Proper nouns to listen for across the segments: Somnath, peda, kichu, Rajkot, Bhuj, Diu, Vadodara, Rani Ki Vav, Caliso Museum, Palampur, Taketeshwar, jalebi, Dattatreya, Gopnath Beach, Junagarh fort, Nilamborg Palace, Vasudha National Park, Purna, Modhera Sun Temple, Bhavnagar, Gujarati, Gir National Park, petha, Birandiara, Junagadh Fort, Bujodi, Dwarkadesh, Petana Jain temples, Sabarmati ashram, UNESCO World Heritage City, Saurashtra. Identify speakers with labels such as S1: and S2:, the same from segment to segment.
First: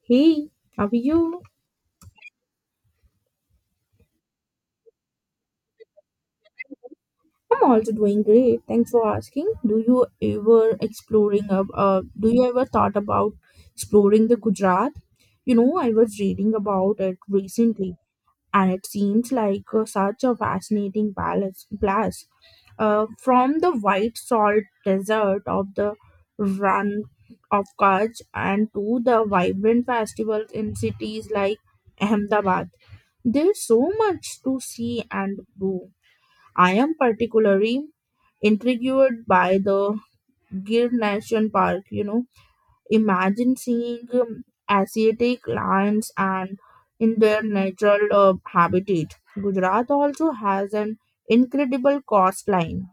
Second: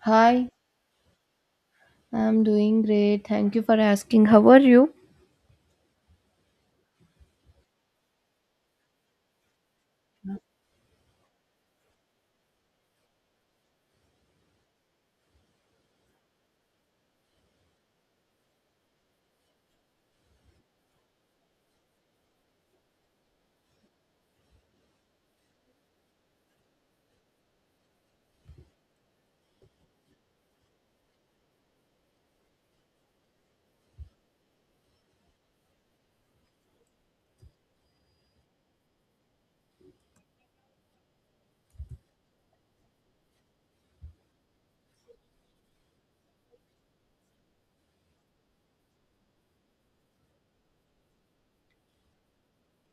S1: Hey,
S2: Hi,
S1: how are you?
S2: I'm doing great. Thank you for asking. How are you?
S1: I'm also doing great. Thanks for asking. Do you ever exploring ab- do you ever thought about exploring the Gujarat? You know, I was reading about it recently and it seems like such a fascinating palace place. From the white salt desert of the run of Kutch and to the vibrant festivals in cities like Ahmedabad. There's so much to see and do. I am particularly intrigued by the Gir National Park. You know, imagine seeing Asiatic lions and in their natural habitat. Gujarat also has an incredible coastline.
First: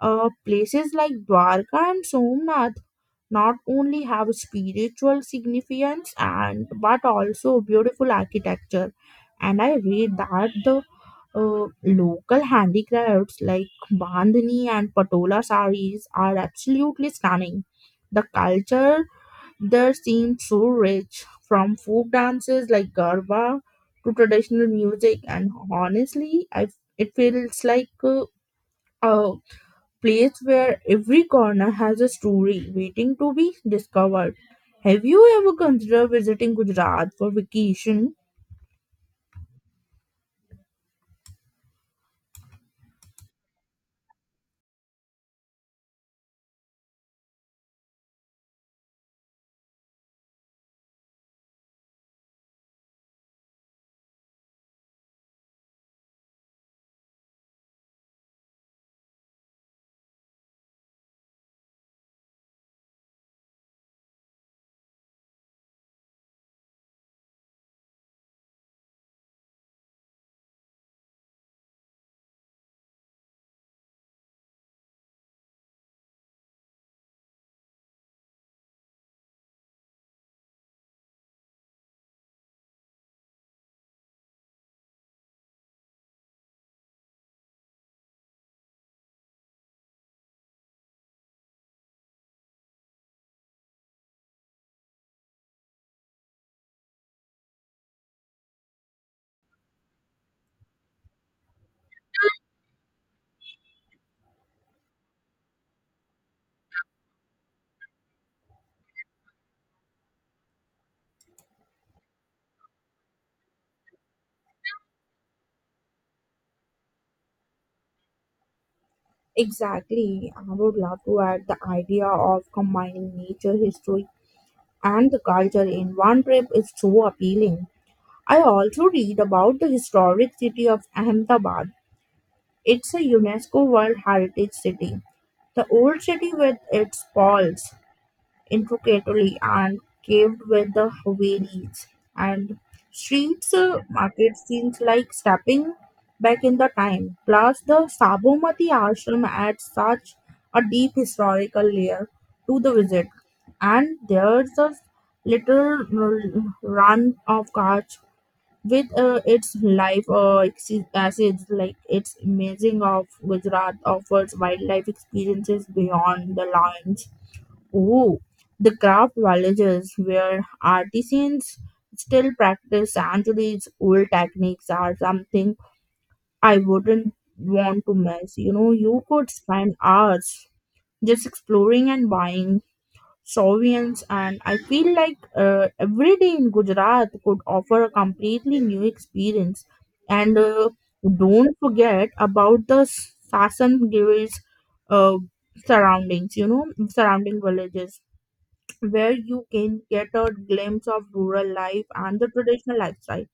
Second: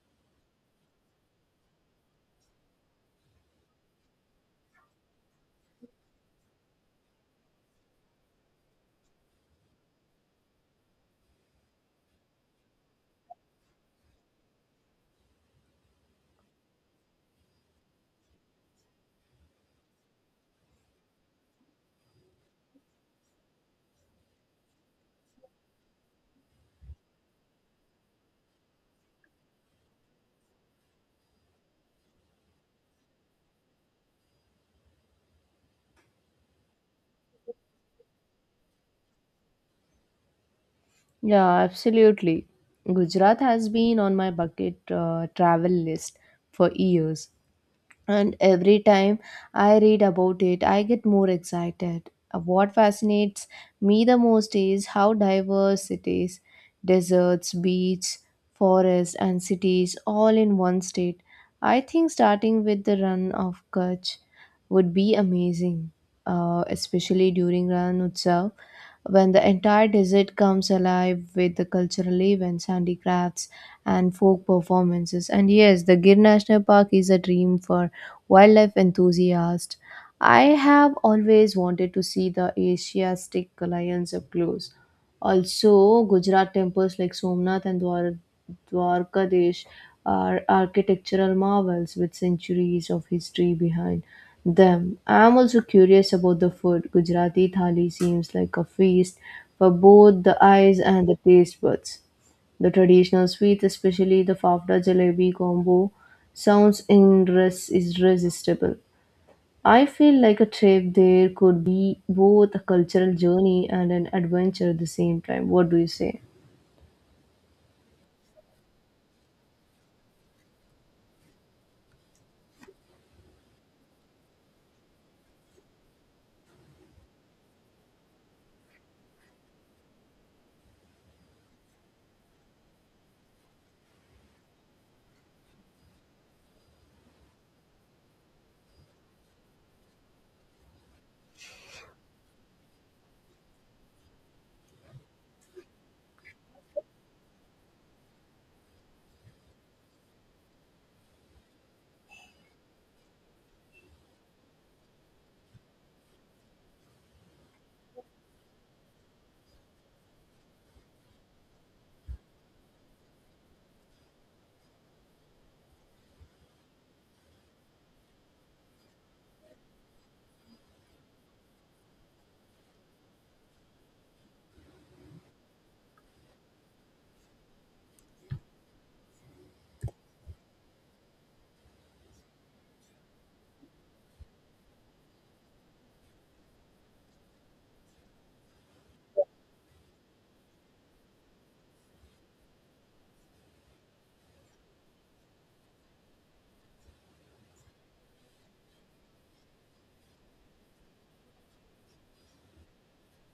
S1: Places like Dwarka and Somnath not only have spiritual significance and but also beautiful architecture, and I read that the uh, local handicrafts like bandhani and patola saris are absolutely stunning. The culture there seems so rich, from folk dances like garba to traditional music. And honestly, I, it feels like a place where every corner has a story waiting to be discovered. Have you ever considered visiting Gujarat for vacation?
S2: Yeah, absolutely. Gujarat has been on my bucket travel list for years. And every time I read about it, I get more excited. What fascinates me the most is how diverse it is: deserts, beaches, forests, and cities all in one state. I think starting with the run of Kutch would be amazing, especially during Ran Utsav when the entire desert comes alive with the cultural events, handicrafts, and folk performances. And yes, the Gir National Park is a dream for wildlife enthusiasts. I have always wanted to see the Asiatic lions up close. Also, Gujarat temples like Somnath and Dwarkadesh are architectural marvels with centuries of history behind them. I am also curious about the food. Gujarati thali seems like a feast for both the eyes and the taste buds. The traditional sweets, especially the fafda jalebi combo, sounds irresistible. I feel like a trip there could be both a cultural journey and an adventure at the same time. What do you say?
S1: Exactly. I would love to add the idea of combining nature, history, and the culture in one trip is so appealing. I also read about the historic city of Ahmedabad. It's a UNESCO World Heritage City. The old city with its walls, intricately and caved with the Havelis and streets, market, seems like stepping back in the time. Plus, the Sabarmati ashram adds such a deep historical layer to the visit. And there's a little r- run of cars with its life, exi- acids, like its amazing of Gujarat offers wildlife experiences beyond the lines. Ooh, the craft villages where artisans still practice centuries old techniques are something I wouldn't want to miss. You know, you could spend hours just exploring and buying souvenirs, and I feel like every day in Gujarat could offer a completely new experience. And don't forget about the Sasan Giri's uh, surroundings, you know, surrounding villages where you can get a glimpse of rural life and the traditional lifestyle.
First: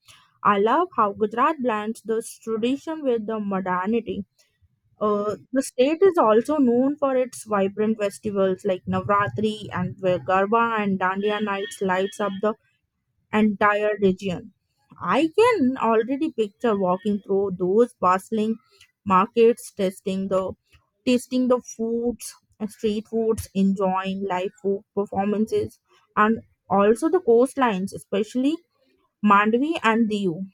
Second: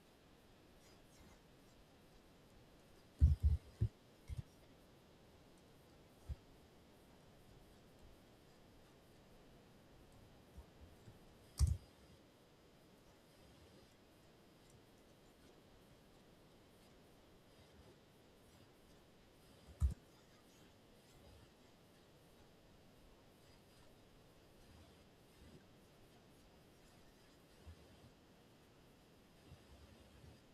S1: I love how Gujarat blends this tradition with the modernity. The state is also known for its vibrant festivals like Navratri, and where Garba and Dandiya nights lights up the entire region. I can already picture walking through those bustling markets, tasting the foods, street foods, enjoying live food performances, and also the coastlines, especially Mandvi and Diu,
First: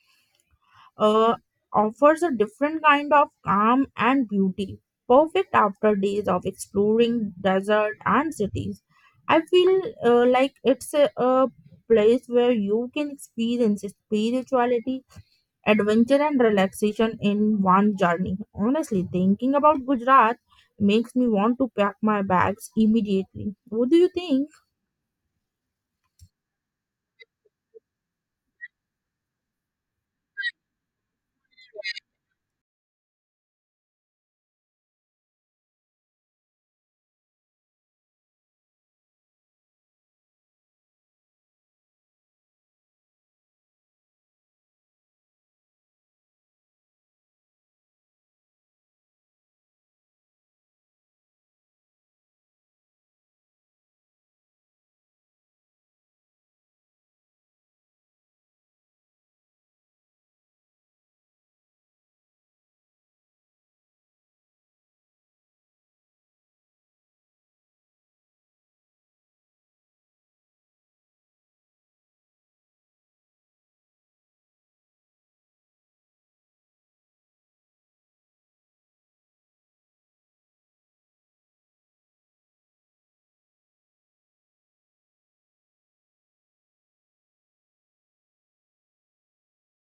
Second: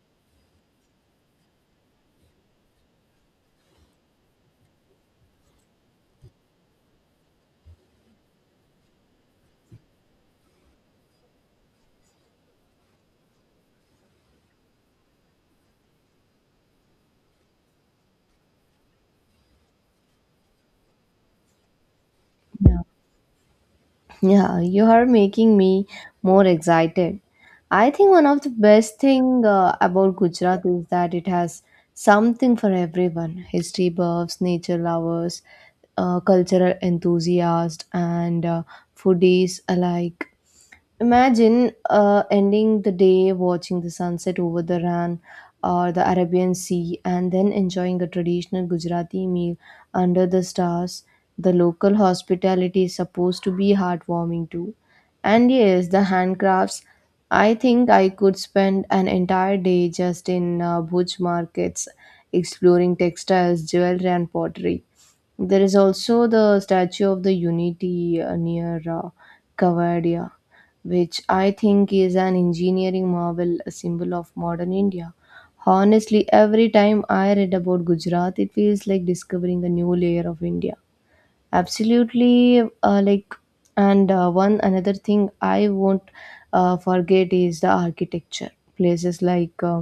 S1: uh, offers a different kind of calm and beauty, perfect after days of exploring desert and cities. I feel like it's a place where you can experience spirituality, adventure, and relaxation in one journey. Honestly, thinking about Gujarat makes me want to pack my bags
S2: Yeah.
S1: immediately. What do you think?
S2: Yeah, you are making me more excited. I think one of the best thing about Gujarat is that it has something for everyone. History buffs, nature lovers, cultural enthusiasts, and foodies alike. Imagine ending the day watching the sunset over the Ran or the Arabian Sea and then enjoying a traditional Gujarati meal under the stars. The local hospitality is supposed to be heartwarming too. And yes, the handcrafts. I think I could spend an entire day just in butch markets exploring textiles, jewelry, and pottery. There is also the Statue of the Unity near Kavadia, which I think is an engineering marvel, a symbol of modern India. Honestly, every time I read about Gujarat, it feels like discovering a new layer of India. Absolutely, and one another thing I won't forget is the architecture. Places like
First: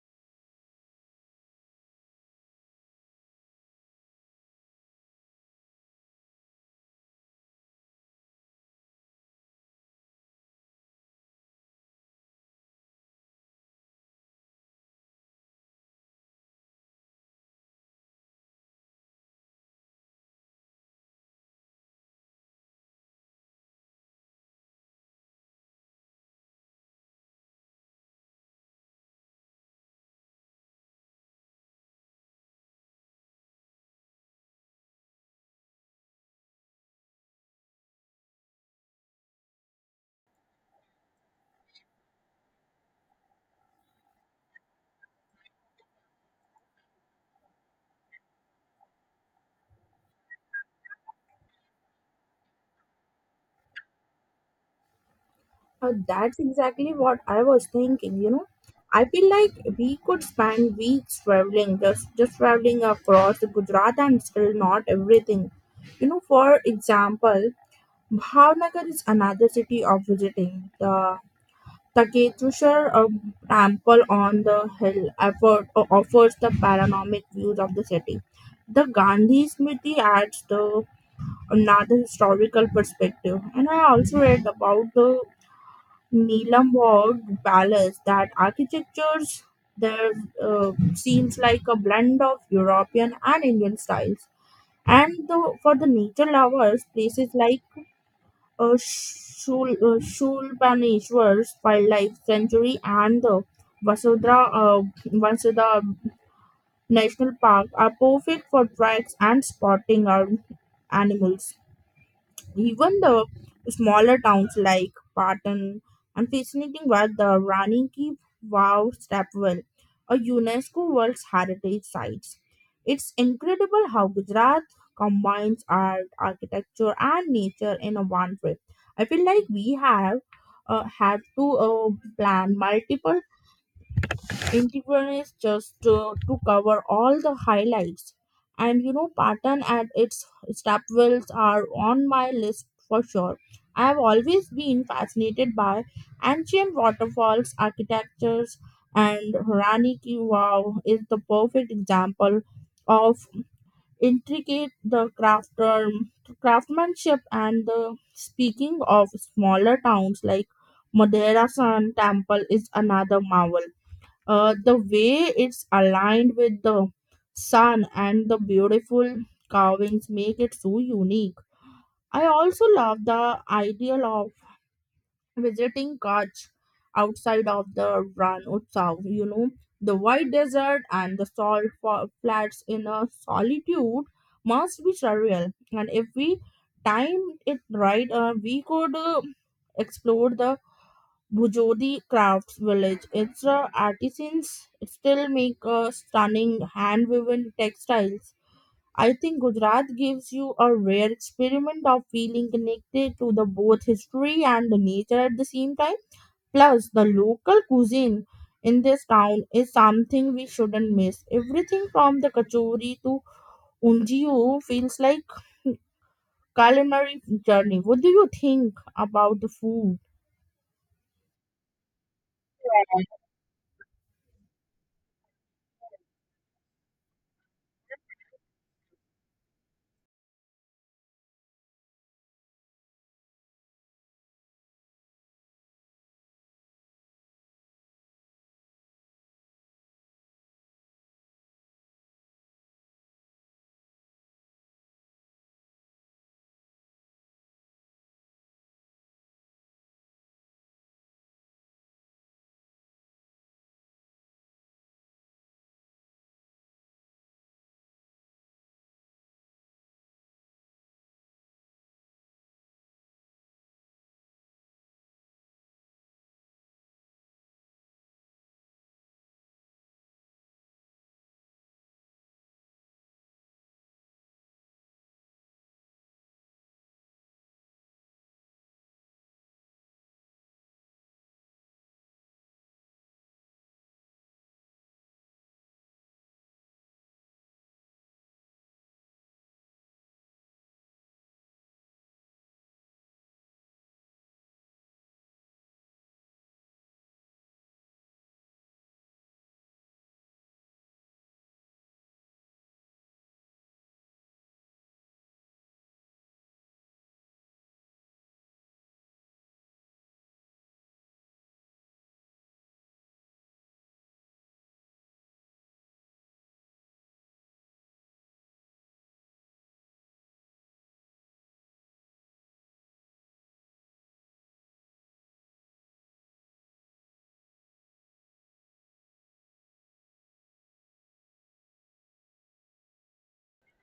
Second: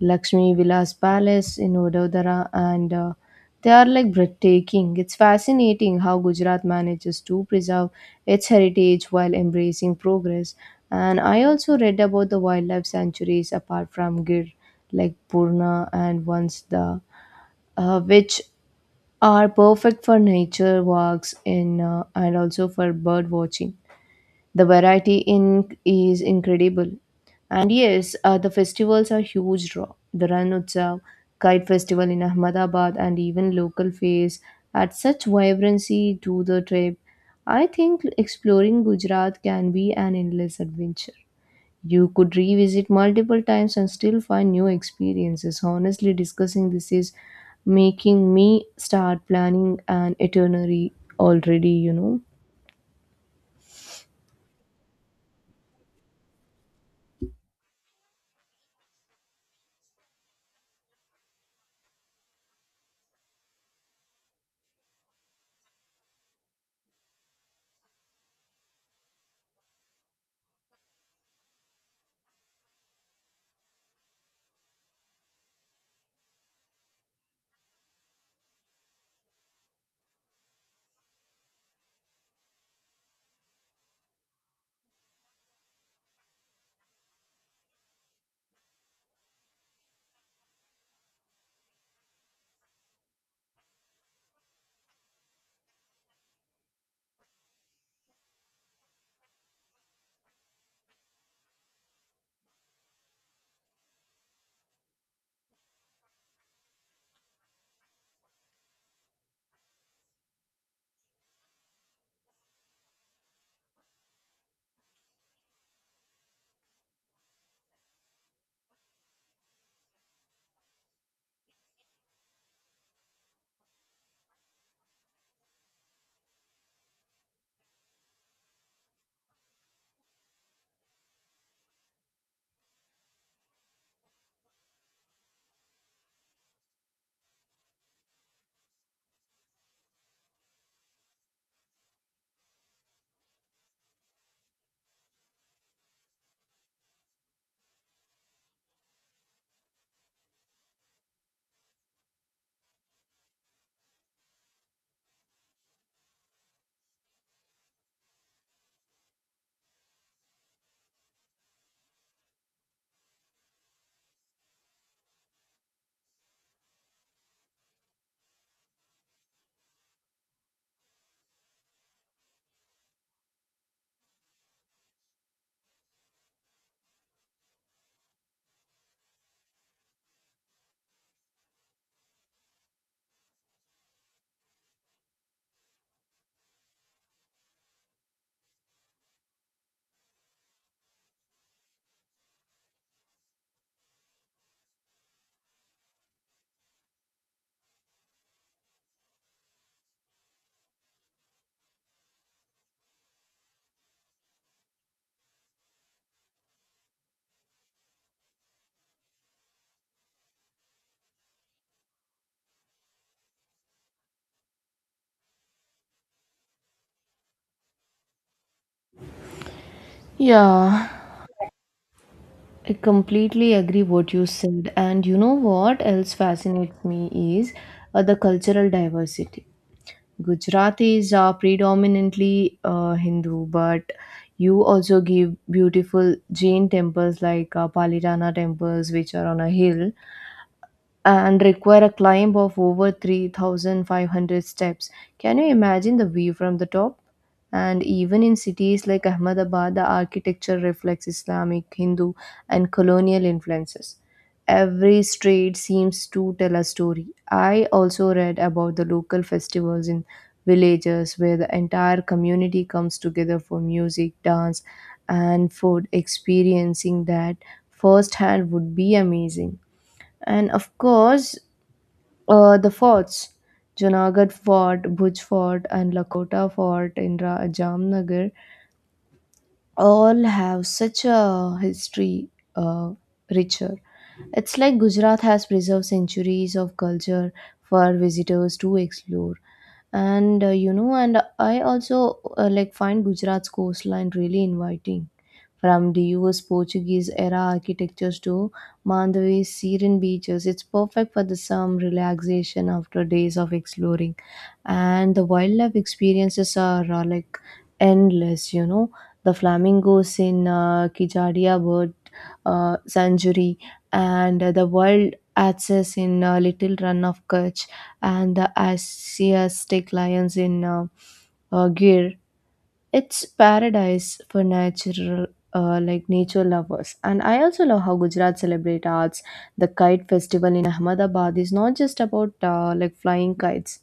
S2: Lakshmi Vilas Palace in Vadodara, and they are like breathtaking. It's fascinating how Gujarat manages to preserve its heritage while embracing progress. And I also read about the wildlife sanctuaries apart from Gir, like Purna and once the which are perfect for nature walks in and also for bird watching. The variety in is incredible. And yes, the festivals are huge draw. The Ran Utsav, Kite Festival in Ahmedabad, and even local fairs add such vibrancy to the trip. I think exploring Gujarat can be an endless adventure. You could revisit multiple times and still find new experiences. Honestly, discussing this is making me start planning an itinerary already, you know.
S1: That's exactly what I was thinking, you know. I feel like we could spend weeks traveling, just traveling across Gujarat and still not everything. You know, for example, Bhavnagar is another city of visiting. The Taketeshwar temple on the hill effort, offers the panoramic views of the city. The Gandhi Smriti adds the another historical perspective. And I also read about the Nilamborg Palace, that architectures there seems like a blend of European and Indian styles. And the, for the nature lovers, places like Shulpaneshwar's Wildlife Sanctuary and the Vasudha, uh, Vasudha National Park are perfect for treks and spotting our animals. Even the smaller towns like Patan and fascinating were the Rani Ki Vav Stepwell, a UNESCO World Heritage Sites. It's incredible how Gujarat combines art, architecture, and nature in a one trip. I feel like we have had to plan multiple Integral just to cover all the highlights. And you know, Patan and its stepwells are on my list for sure. I have always been fascinated by ancient waterfalls, architectures, and Rani Ki Vav is the perfect example of intricate the craftsmanship, and the speaking of smaller towns like Madeira Sun Temple is another marvel. The way it's aligned with the sun and the beautiful carvings make it so unique. I also love the idea of visiting Kutch outside of the Ran Utsav, you know, the white desert and the salt fa- flats in a solitude must be surreal. And if we timed it right, we could explore the Bujodi crafts village. Its artisans still make stunning hand woven textiles. I think Gujarat gives you a rare experiment of feeling connected to the both history and the nature at the same time. Plus, the local cuisine in this town is something we shouldn't miss. Everything from the kachori to unjiu feels like culinary journey. What do you think about the food?
S2: Yeah, I completely agree what you said. And you know what else fascinates me is the cultural diversity. Gujaratis are predominantly Hindu, but you also give beautiful Jain temples like Palitana temples, which are on a hill and require a climb of over 3,500 steps. Can you imagine the view from the top? And even in cities like Ahmedabad, the architecture reflects Islamic, Hindu, and colonial influences. Every street seems to tell a story. I also read about the local festivals in villages where the entire community comes together for music, dance, and food. Experiencing that firsthand would be amazing. And of course, the forts Junagadh Fort, Bhuj Fort, and Lakota Fort in Jamnagar all have such a history uh, richer. It's like Gujarat has preserved centuries of culture for visitors to explore, and you know, and I also like find Gujarat's coastline really inviting, from the US Portuguese era architectures to Mandavi's serene beaches. It's perfect for the some relaxation after days of exploring, and the wildlife experiences are like endless, you know. The flamingos in Kijadia bird sanctuary, and the wild axes in little run of Kutch, and the Asiatic lions in gear, it's paradise for natural, like nature lovers. And I also love how Gujarat celebrate arts. The Kite Festival in Ahmedabad is not just about like flying kites,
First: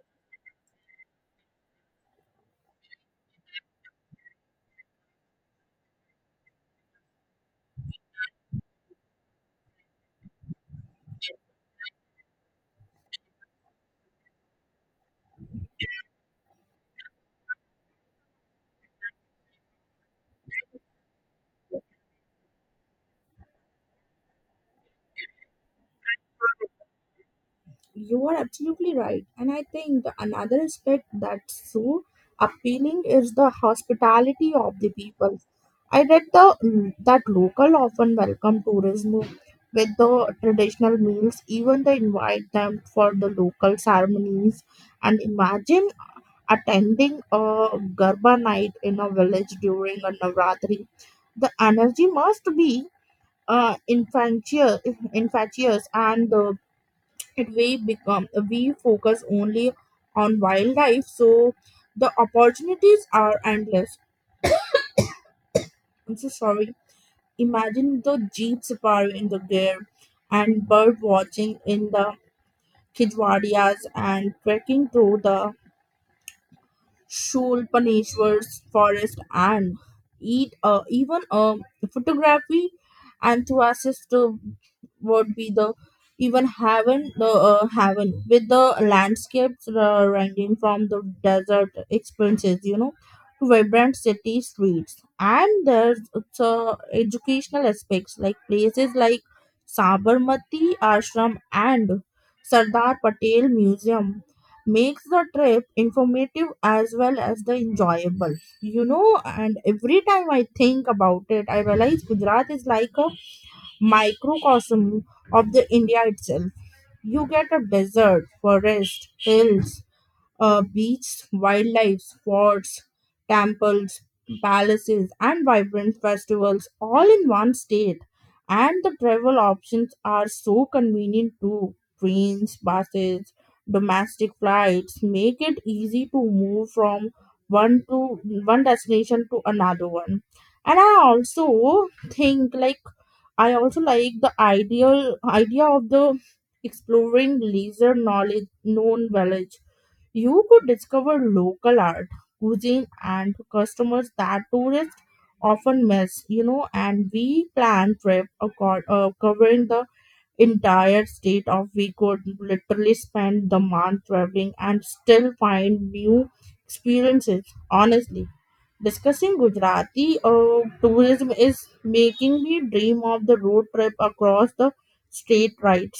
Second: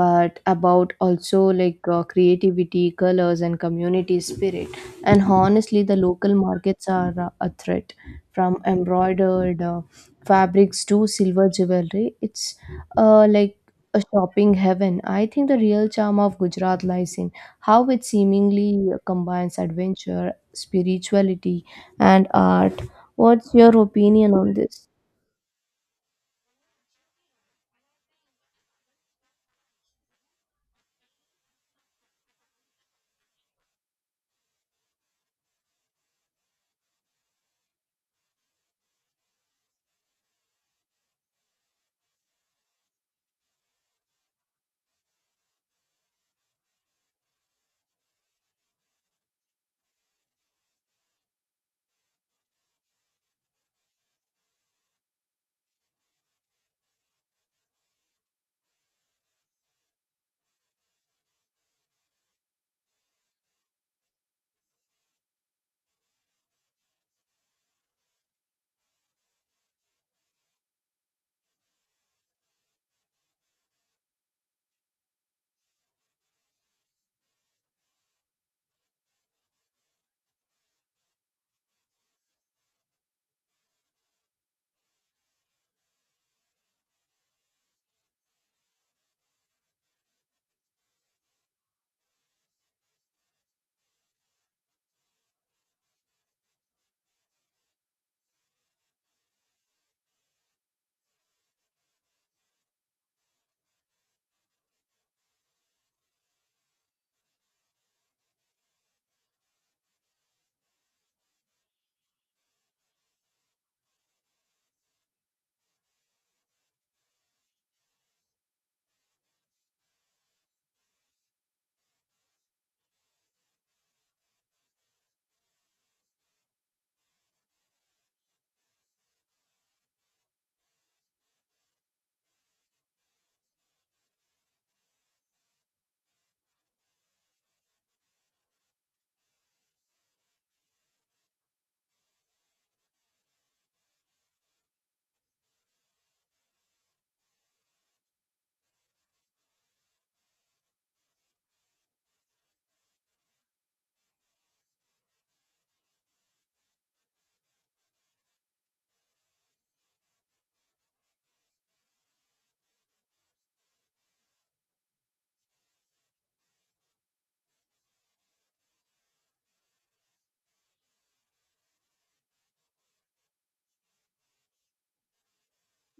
S2: but about also like creativity, colors, and community spirit. And honestly, the local markets are a threat. From embroidered fabrics to silver jewelry, it's uh, like a shopping heaven. I think the real charm of Gujarat lies in how it seemingly combines adventure, spirituality, and art. What's your opinion on this?
S1: You are absolutely right. And I think the another aspect that's so appealing is the hospitality of the people. I read the that local often welcome tourism with the traditional meals, even they invite them for the local ceremonies. And imagine attending a Garba night in a village during a Navratri. The energy must be uh, infectious, infectious, and the market we become we focus only on wildlife, so the opportunities are endless. I'm so sorry. Imagine the jeep safari in the gear and bird watching in the Kijwadias and trekking through the Shulpaneshwar's forest, and eat, even a photography enthusiast would be the even heaven, the heaven with the landscapes ranging from the desert experiences, you know, to vibrant city streets. And there's educational aspects like places like Sabarmati ashram and Sardar Patel museum makes the trip informative as well as the enjoyable, you know. And every time I think about it, I realize Gujarat is like a microcosm of the India itself. You get a desert, forest, hills, beaches, wildlife spots, temples, palaces, and vibrant festivals all in one state. And the travel options are so convenient too. Trains, buses, domestic flights make it easy to move from one destination to another one. And I also think like I also like the ideal idea of the exploring leisure knowledge known village. You could discover local art, cuisine, and customers that tourists often miss, you know. And we plan trip accord, covering the entire state of. We could literally spend the month traveling and still find new experiences. Honestly, discussing Gujarati tourism is making me dream of the road trip across the state. Right,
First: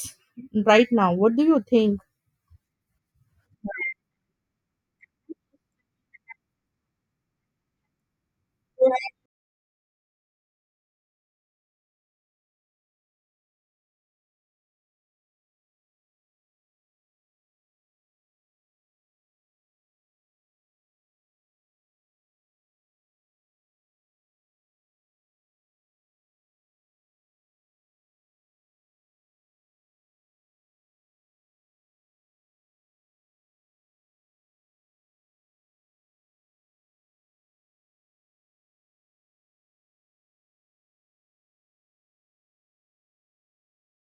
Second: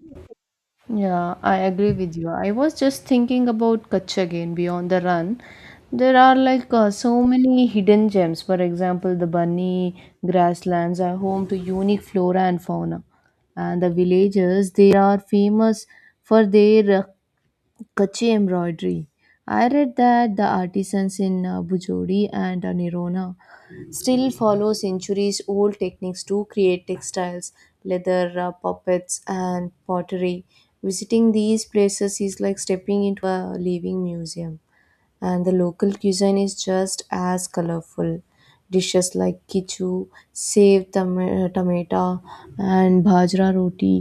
S1: right now.
S2: Yeah,
S1: What do
S2: I
S1: you
S2: agree
S1: think?
S2: with you. I was just thinking about Kutch again beyond the run. There are like so many hidden gems. For example, the bunny grasslands are home to unique flora and fauna. And the villagers, they are famous for their kachi embroidery. I read that the artisans in Bujodi and Nirona still follow centuries old techniques to create textiles, leather, puppets, and pottery. Visiting these places is like stepping into a living museum, and the local cuisine is just as colorful. Dishes like kichu, tomato, and bajra roti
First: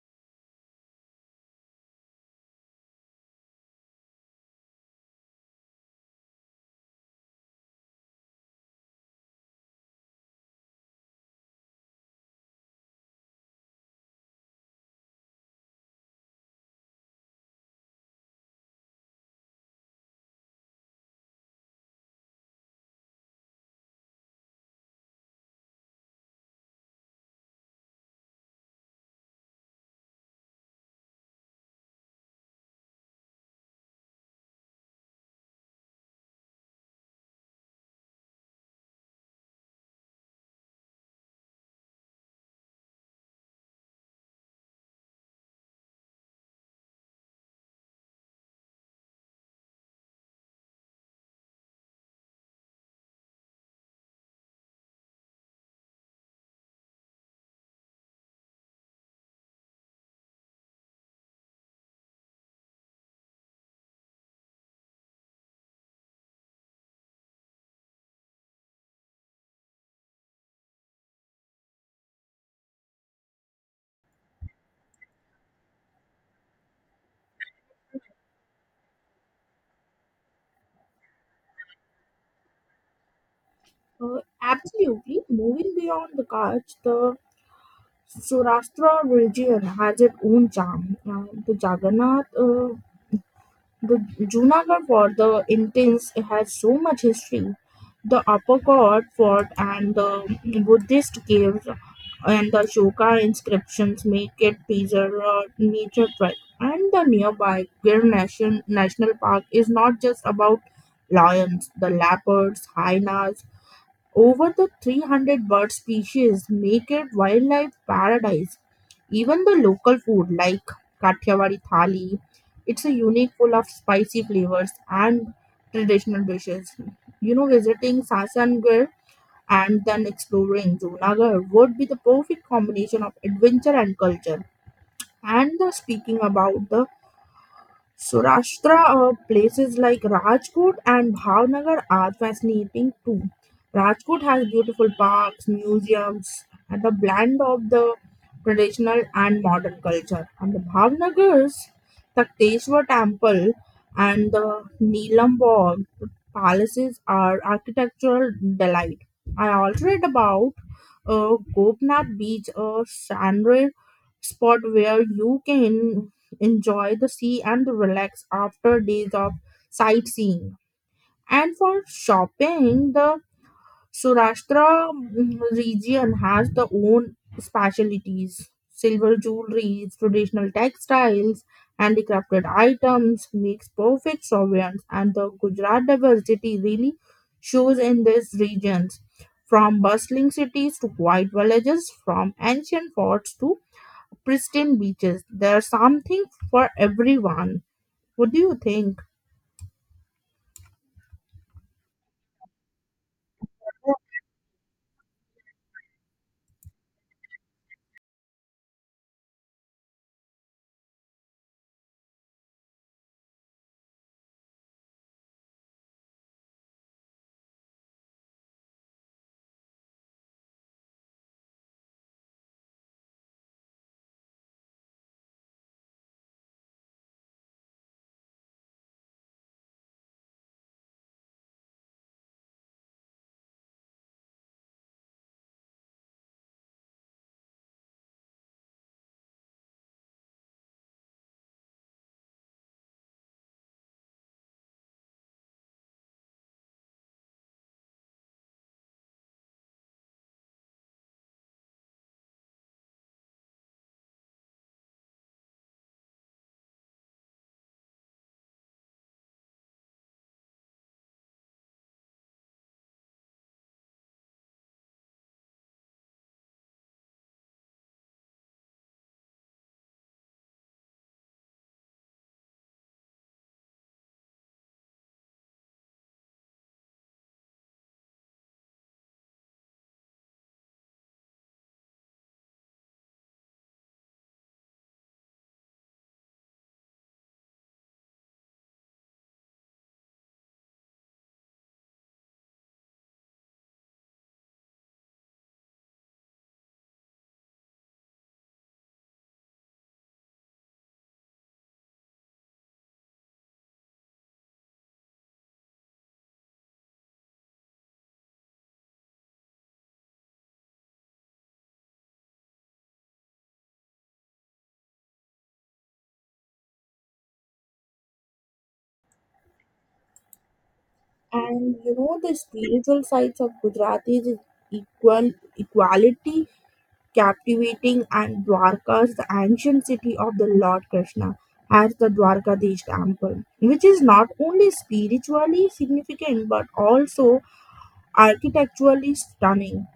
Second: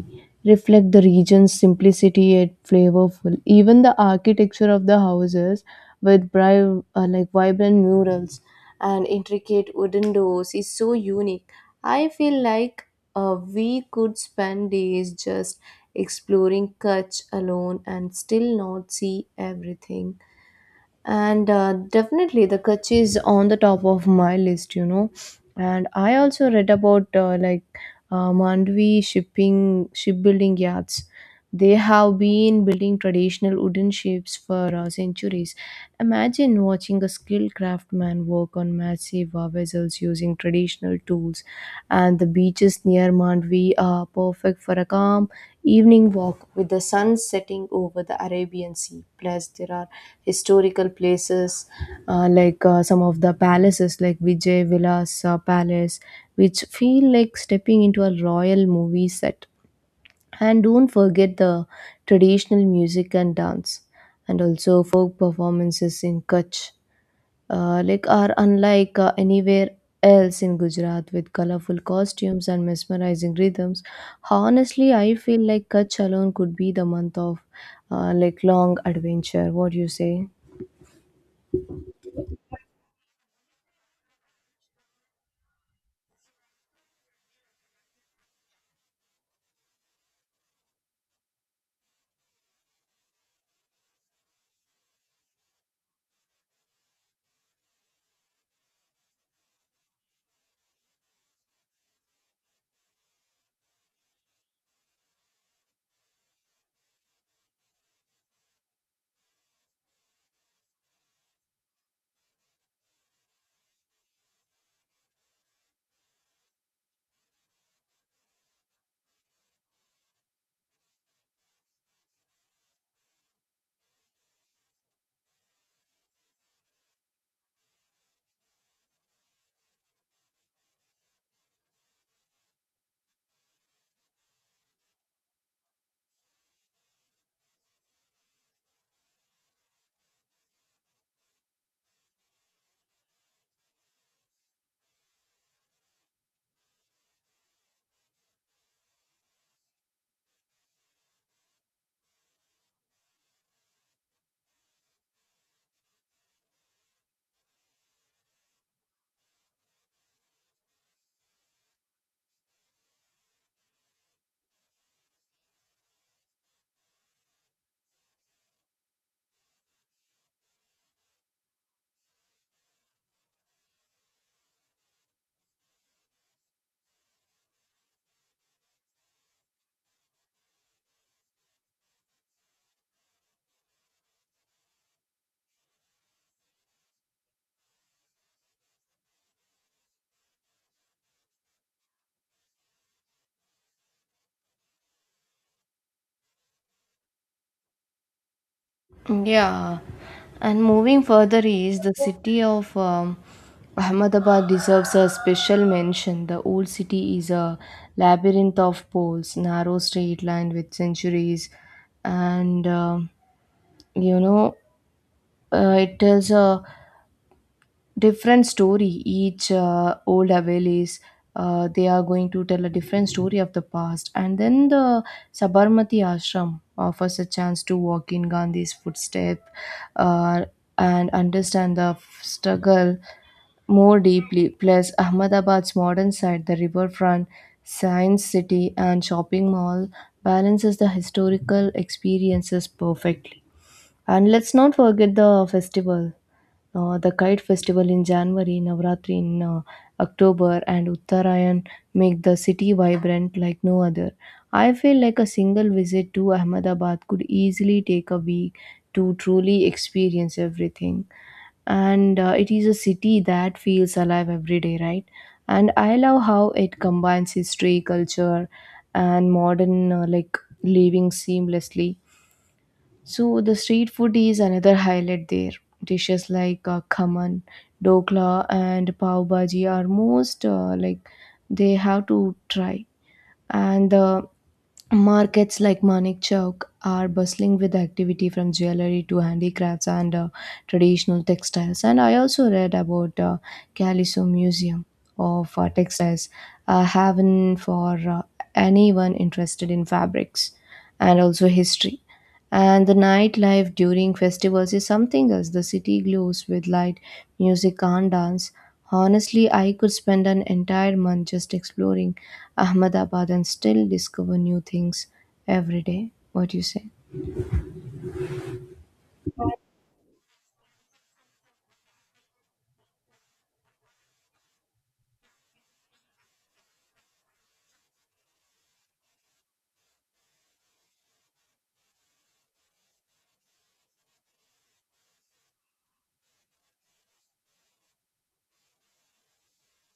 S2: reflect the region's simplicity yet flavorful. Even the architecture of the houses, with like vibrant murals and intricate wooden doors, is so unique. I feel like we could spend days just exploring Kutch alone and still not see everything. And definitely the Kutch is on the top of my list, you know. And I also read about Mandvi shipping shipbuilding yards. They have been building traditional wooden ships for centuries. Imagine watching a skilled craftsman work on massive vessels using traditional tools. And the beaches near Mandvi are perfect for a calm evening walk with the sun setting over the Arabian Sea. Plus, there are historical places some of the palaces like Vijay Vilas Palace, which feel like stepping into a royal movie set. And don't forget the traditional music and dance, and also folk performances in Kutch, like are unlike anywhere else in Gujarat, with colorful costumes and mesmerizing rhythms. Honestly, I feel like Kutch alone could be the month of like long adventure. What do you say?
S1: Absolutely. Moving beyond the Kutch, the Saurashtra region has its own charm. The Jagannath, the Junagarh fort, the intense, it has so much history. The Upper Court fort and the Buddhist caves and the Shoka inscriptions make it preserve a nature track. And the nearby Gir Nation National Park is not just about lions, the leopards, hyenas, over the 300 bird species make it wildlife paradise. Even the local food like Kathiawadi thali, it's a unique full of spicy flavors and traditional dishes. You know, visiting Sasangarh and then exploring Junagarh would be the perfect combination of adventure and culture. And the speaking about the Saurashtra, places like Rajkot and Bhavnagar are fascinating too. Rajkot has beautiful parks, museums, and a blend of the traditional and modern culture. And the Bhavnagar's Takteshwar Temple and the Neelam Bog palaces are architectural delight. I also read about Gopnath Beach, a sandwich spot where you can enjoy the sea and relax after days of sightseeing. And for shopping, the Surashtra region has the own specialties. Silver jewelry, traditional textiles, handicrafted items makes perfect sovereigns, and the Gujarat diversity really shows in these regions. From bustling cities to quiet villages, from ancient forts to pristine beaches, there's something for everyone. What do you think?
S2: Yeah, and moving further is the city of Ahmedabad deserves a special mention. The old city is a labyrinth of poles, narrow street lined with centuries, and you know, it tells a different story. Each old havalis, they are going to tell a different story of the past. And then the Sabarmati ashram offers a chance to walk in Gandhi's footstep uh, and understand the struggle more deeply. Plus Ahmedabad's modern side, the riverfront, science city, and shopping mall balances the historical experiences perfectly. And let's not forget the festival, the Kite Festival in January, Navratri in October, and Uttarayan make the city vibrant like no other. I feel like a single visit to Ahmedabad could easily take a week to truly experience everything. And it is a city that feels alive every day, right? And I love how it combines history, culture, and modern, like living, seamlessly. So the street food is another highlight there. Dishes like khaman, dokla, and pav bhaji are most like they have to try. And markets like Manik Chowk are bustling with activity, from jewelry to handicrafts and traditional textiles. And I also read about Caliso Museum of Textiles, a haven for anyone interested in fabrics and also history. And the nightlife during festivals is something else. The city glows with light, music, and dance. Honestly, I could spend an entire month just exploring Ahmedabad and still discover new things every day. What do you say?
S1: And you know, the spiritual sides of Gujarati is equal equality, captivating, and Dwarka is the ancient city of the Lord Krishna has the Dwarkadish temple, which is not only spiritually significant but also architecturally stunning.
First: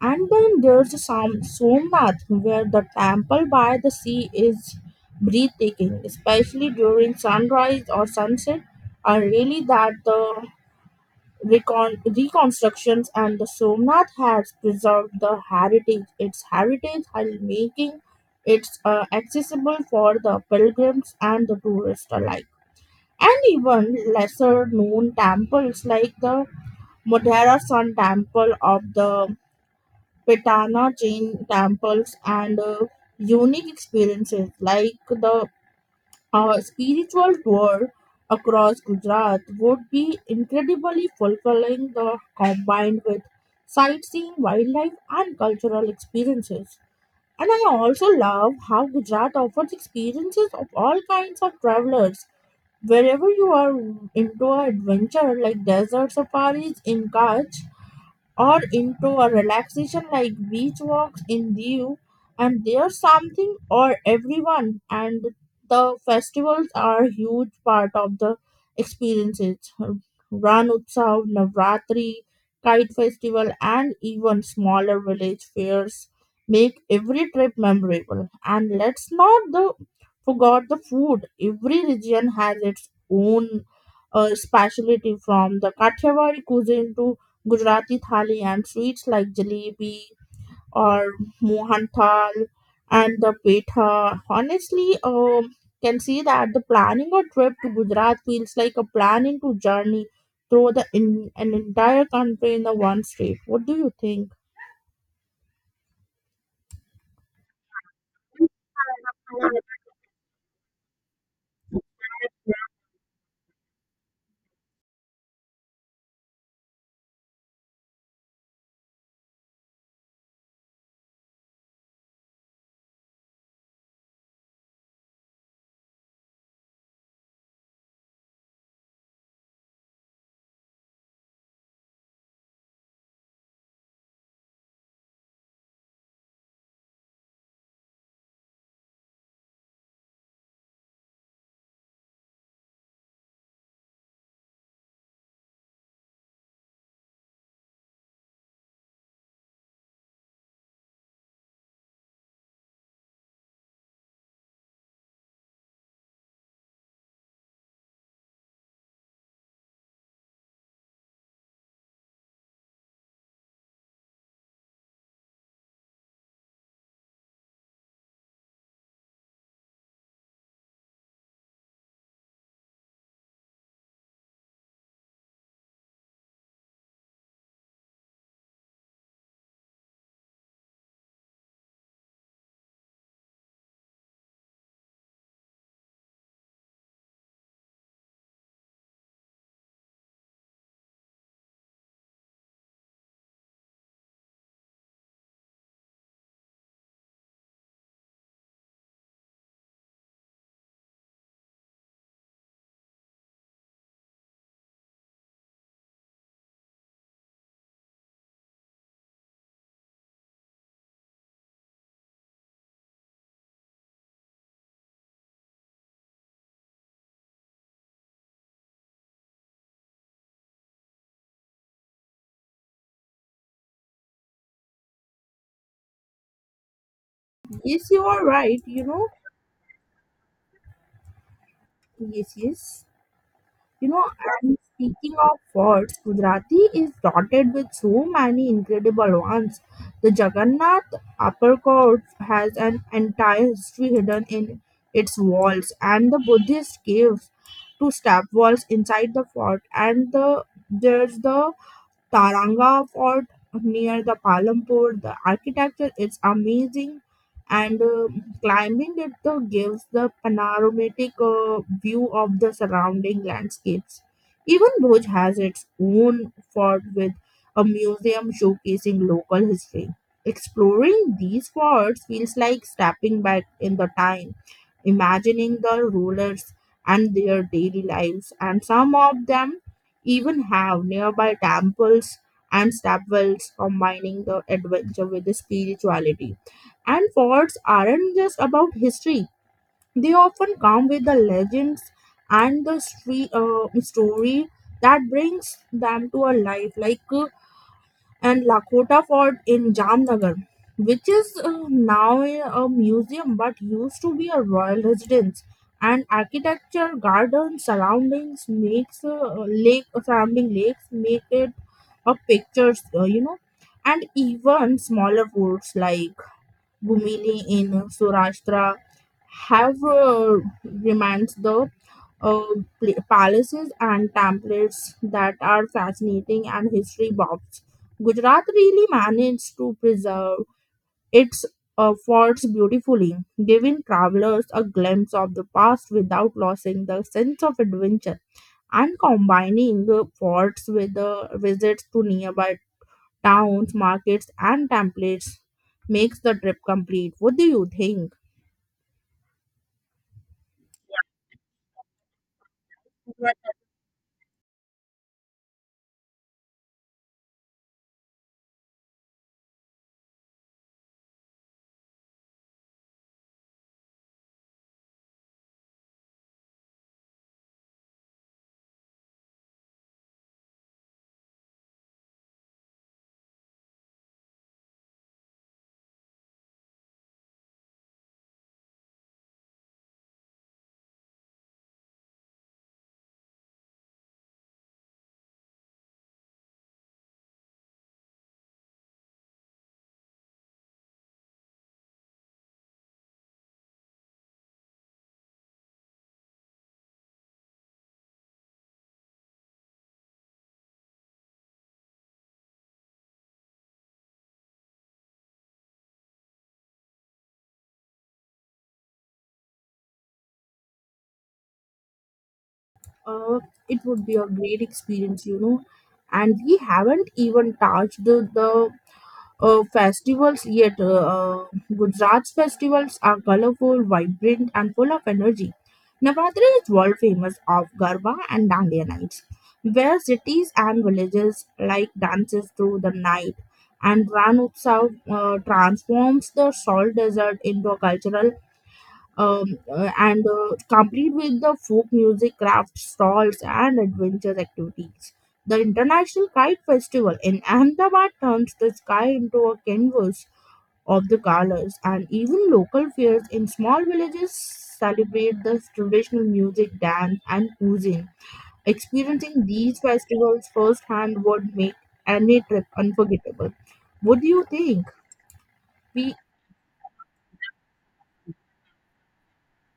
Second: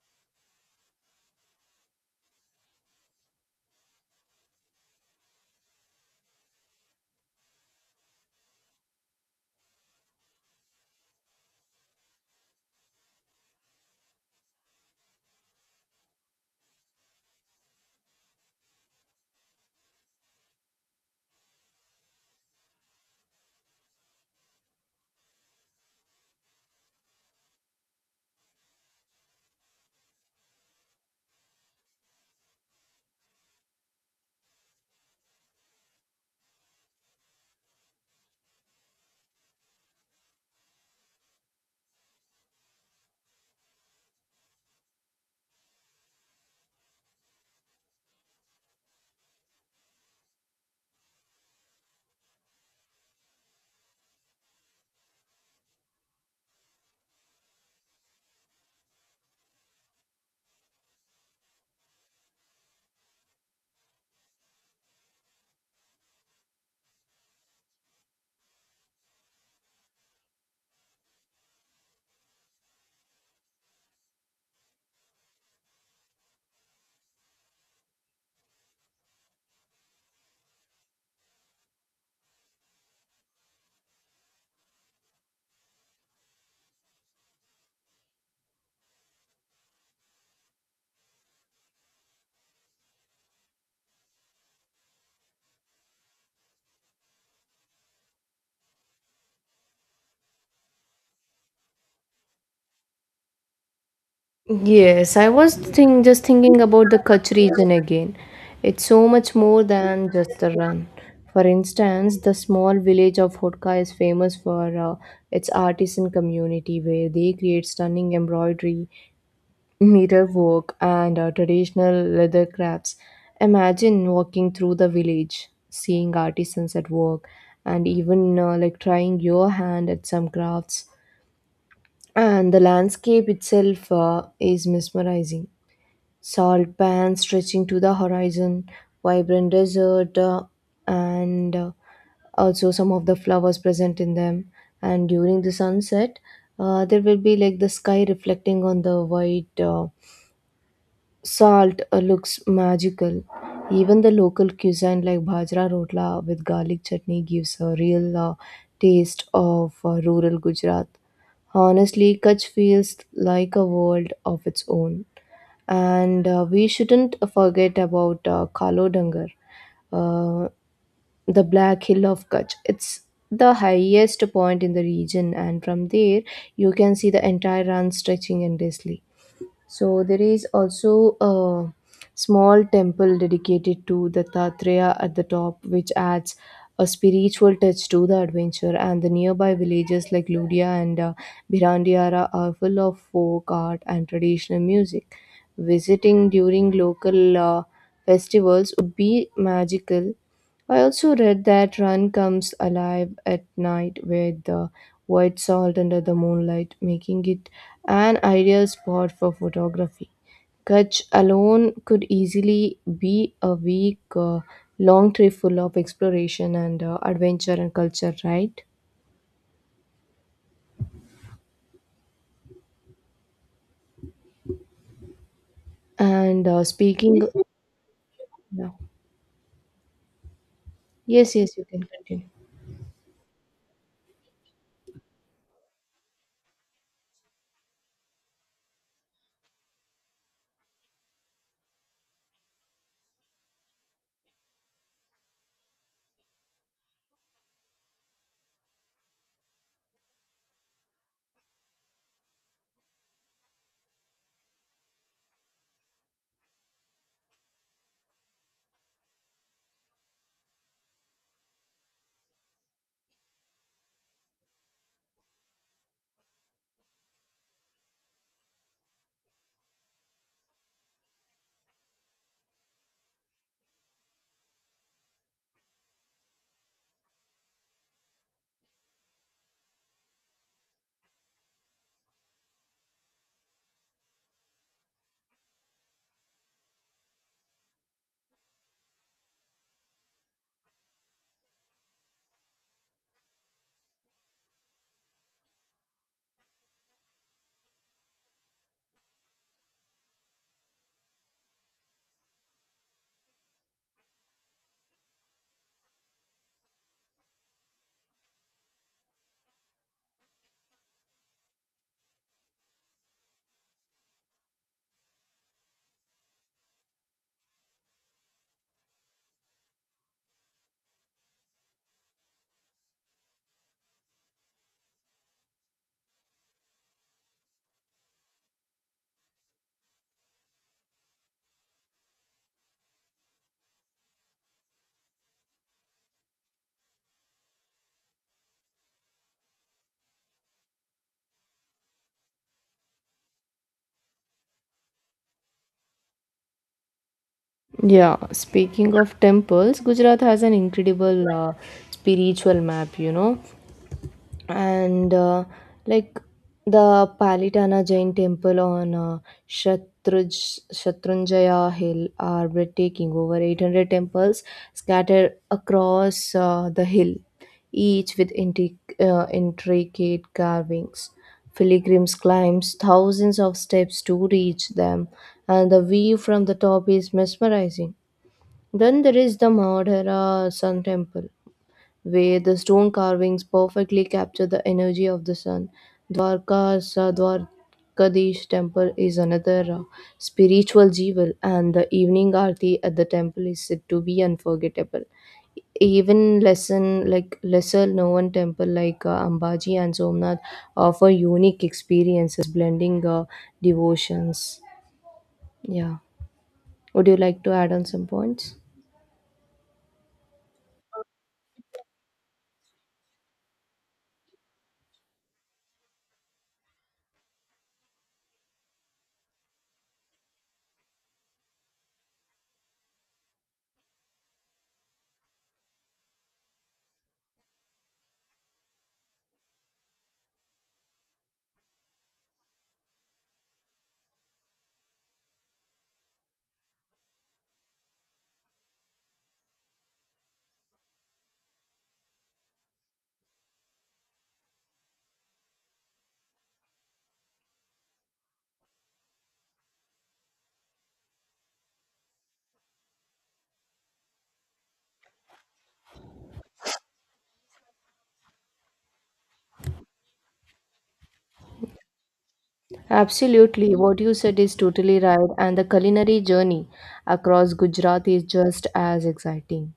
S1: And then there's some Somnath, where the temple by the sea is breathtaking, especially during sunrise or sunset. Are really that the reconstructions and the Somnath has preserved the heritage, its heritage, while making it accessible for the pilgrims and the tourists alike. And even lesser known temples like the Modhera Sun Temple of the Petana Jain temples and unique experiences like the a spiritual tour across Gujarat would be incredibly fulfilling, the combined with sightseeing, wildlife, and cultural experiences. And I also love how Gujarat offers experiences of all kinds of travelers. Wherever you are into adventure like desert safaris in Kutch or into a relaxation like beach walks in Diu, and there's something or everyone, and the festivals are a huge part of the experiences. Ran Utsav, Navratri, Kite Festival, and even smaller village fairs make every trip memorable. And let's not the, forget the food. Every region has its own specialty, from the Kathiyawadi cuisine to Gujarati thali and sweets like jalebi or mohan thal and the petha. Honestly, can see that the planning a trip to Gujarat feels like a planning to journey through the in, an entire country in the one state. What do you think?
S2: Yes, I was just thinking about the Kutch region again. It's so much more than just a run. For instance, the small village of Hotka is famous for its artisan community where they create stunning embroidery, mirror work, and traditional leather crafts. Imagine walking through the village, seeing artisans at work, and even like trying your hand at some crafts. And the landscape itself is mesmerizing. Salt pans stretching to the horizon, vibrant desert, and also some of the flowers present in them. And during the sunset, there will be like the sky reflecting on the white, salt, looks magical. Even the local cuisine like bajra rotla with garlic chutney gives a real taste of rural Gujarat. Honestly, Kutch feels like a world of its own. And we shouldn't forget about Kalo Dangar, uh, the Black Hill of Kutch. It's the highest point in the region, and from there you can see the entire run stretching endlessly. So there is also a small temple dedicated to Dattatreya at the top, which adds a spiritual touch to the adventure. And the nearby villages like Ludia and Birandiara are full of folk art and traditional music. Visiting during local festivals would be magical. I also read that Run comes alive at night with the white salt under the moonlight, making it an ideal spot for photography. Kutch alone could easily be a week long trip full of exploration and adventure and culture, right? And speaking,
S1: Yes, you are right.
S2: yeah.
S1: You know,
S2: Yes, yes, you can continue.
S1: yes, yes. You know, and speaking of words, Gujarati is dotted with so many incredible ones. The Jagannath Upper Court has an entire history hidden in its walls, and the Buddhist caves, two step walls inside the fort, and the there's the Taranga Fort near the Palampur. The architecture is amazing, and climbing it gives the panoramic view of the surrounding landscapes. Even Bhuj has its own fort with a museum showcasing local history. Exploring these forts feels like stepping back in the time, imagining the rulers and their daily lives, and some of them even have nearby temples and stepwells combining the adventure with the spirituality. And forts aren't just about history, they often come with the legends and the story that brings them to a life. Like and Lakota Fort in Jamnagar, which is now a museum but used to be a royal residence. And architecture, garden surroundings makes lake surrounding lakes make it a pictures, you know, and even smaller forts like Gumili in Surashtra have remains the uh, palaces and templates that are fascinating and history buffs. Gujarat really managed to preserve its forts beautifully, giving travelers a glimpse of the past without losing the sense of adventure. And combining the forts with the visits to nearby towns, markets, and templates makes the trip complete. What do you think?
S2: Yeah, speaking of temples, Gujarat has an incredible spiritual map, you know. And like the Palitana Jain temple on Shatrunjaya Hill are breathtaking. Over 800 temples scattered across the hill, each with intricate carvings. Pilgrims climbs thousands of steps to reach them, and the view from the top is mesmerizing. Then there is the Madhara Sun Temple where the stone carvings perfectly capture the energy of the sun. Dwarka's Dwarkadish temple is another spiritual jewel, and the evening aarti at the temple is said to be unforgettable. Even lesson like lesser known temple like Ambaji and Somnath offer unique experiences blending devotions. Yeah, would you like to add on some points?
S1: Uh, it would be a great experience, you know. And we haven't even touched the festivals yet. Gujarat's festivals are colorful, vibrant, and full of energy. Navratri is world famous of Garba and Dandiya nights, where cities and villages like dances through the night. And Ran Utsav transforms the salt desert into a cultural and complete with the folk music, craft stalls, and adventure activities. The International Kite Festival in Ahmedabad turns the sky into a canvas of the colors, and even local fairs in small villages celebrate the traditional music, dance, and cuisine. Experiencing these festivals firsthand would make any trip unforgettable.
S2: Absolutely, what you
S1: What do
S2: said
S1: you
S2: is
S1: think?
S2: totally right, and the
S1: We
S2: culinary journey across Gujarat is just as exciting.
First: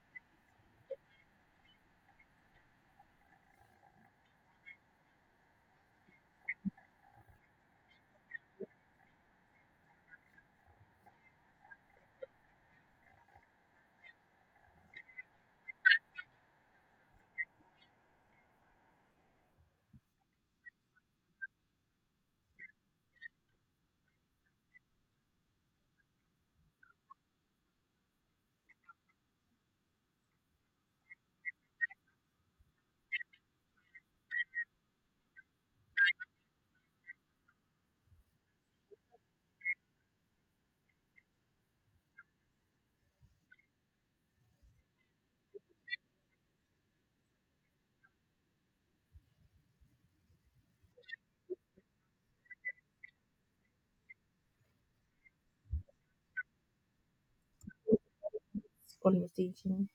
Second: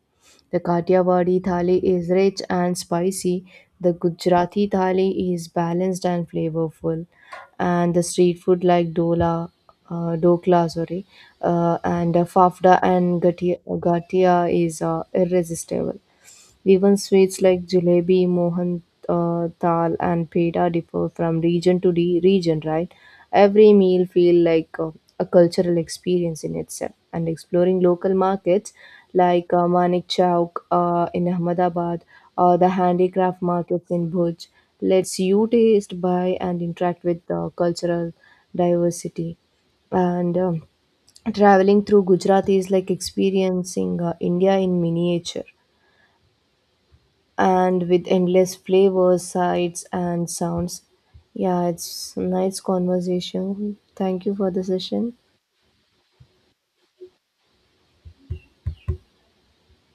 S2: The Kathiawadi thali is rich and spicy, the Gujarati thali is balanced and flavorful, and the street food like dokla, sorry, and fafda and gatia is irresistible. Even sweets like jalebi, mohan dal, and peda differ from region to region, right? Every meal feel like a cultural experience in itself. And exploring local markets like Manik Chowk in Ahmedabad or the handicraft markets in Bhuj lets you taste, buy, and interact with the cultural diversity. And traveling through Gujarat is like experiencing India in miniature and with endless flavors, sights, and sounds. Yeah, it's nice conversation. Thank you for the session.
S1: conversation.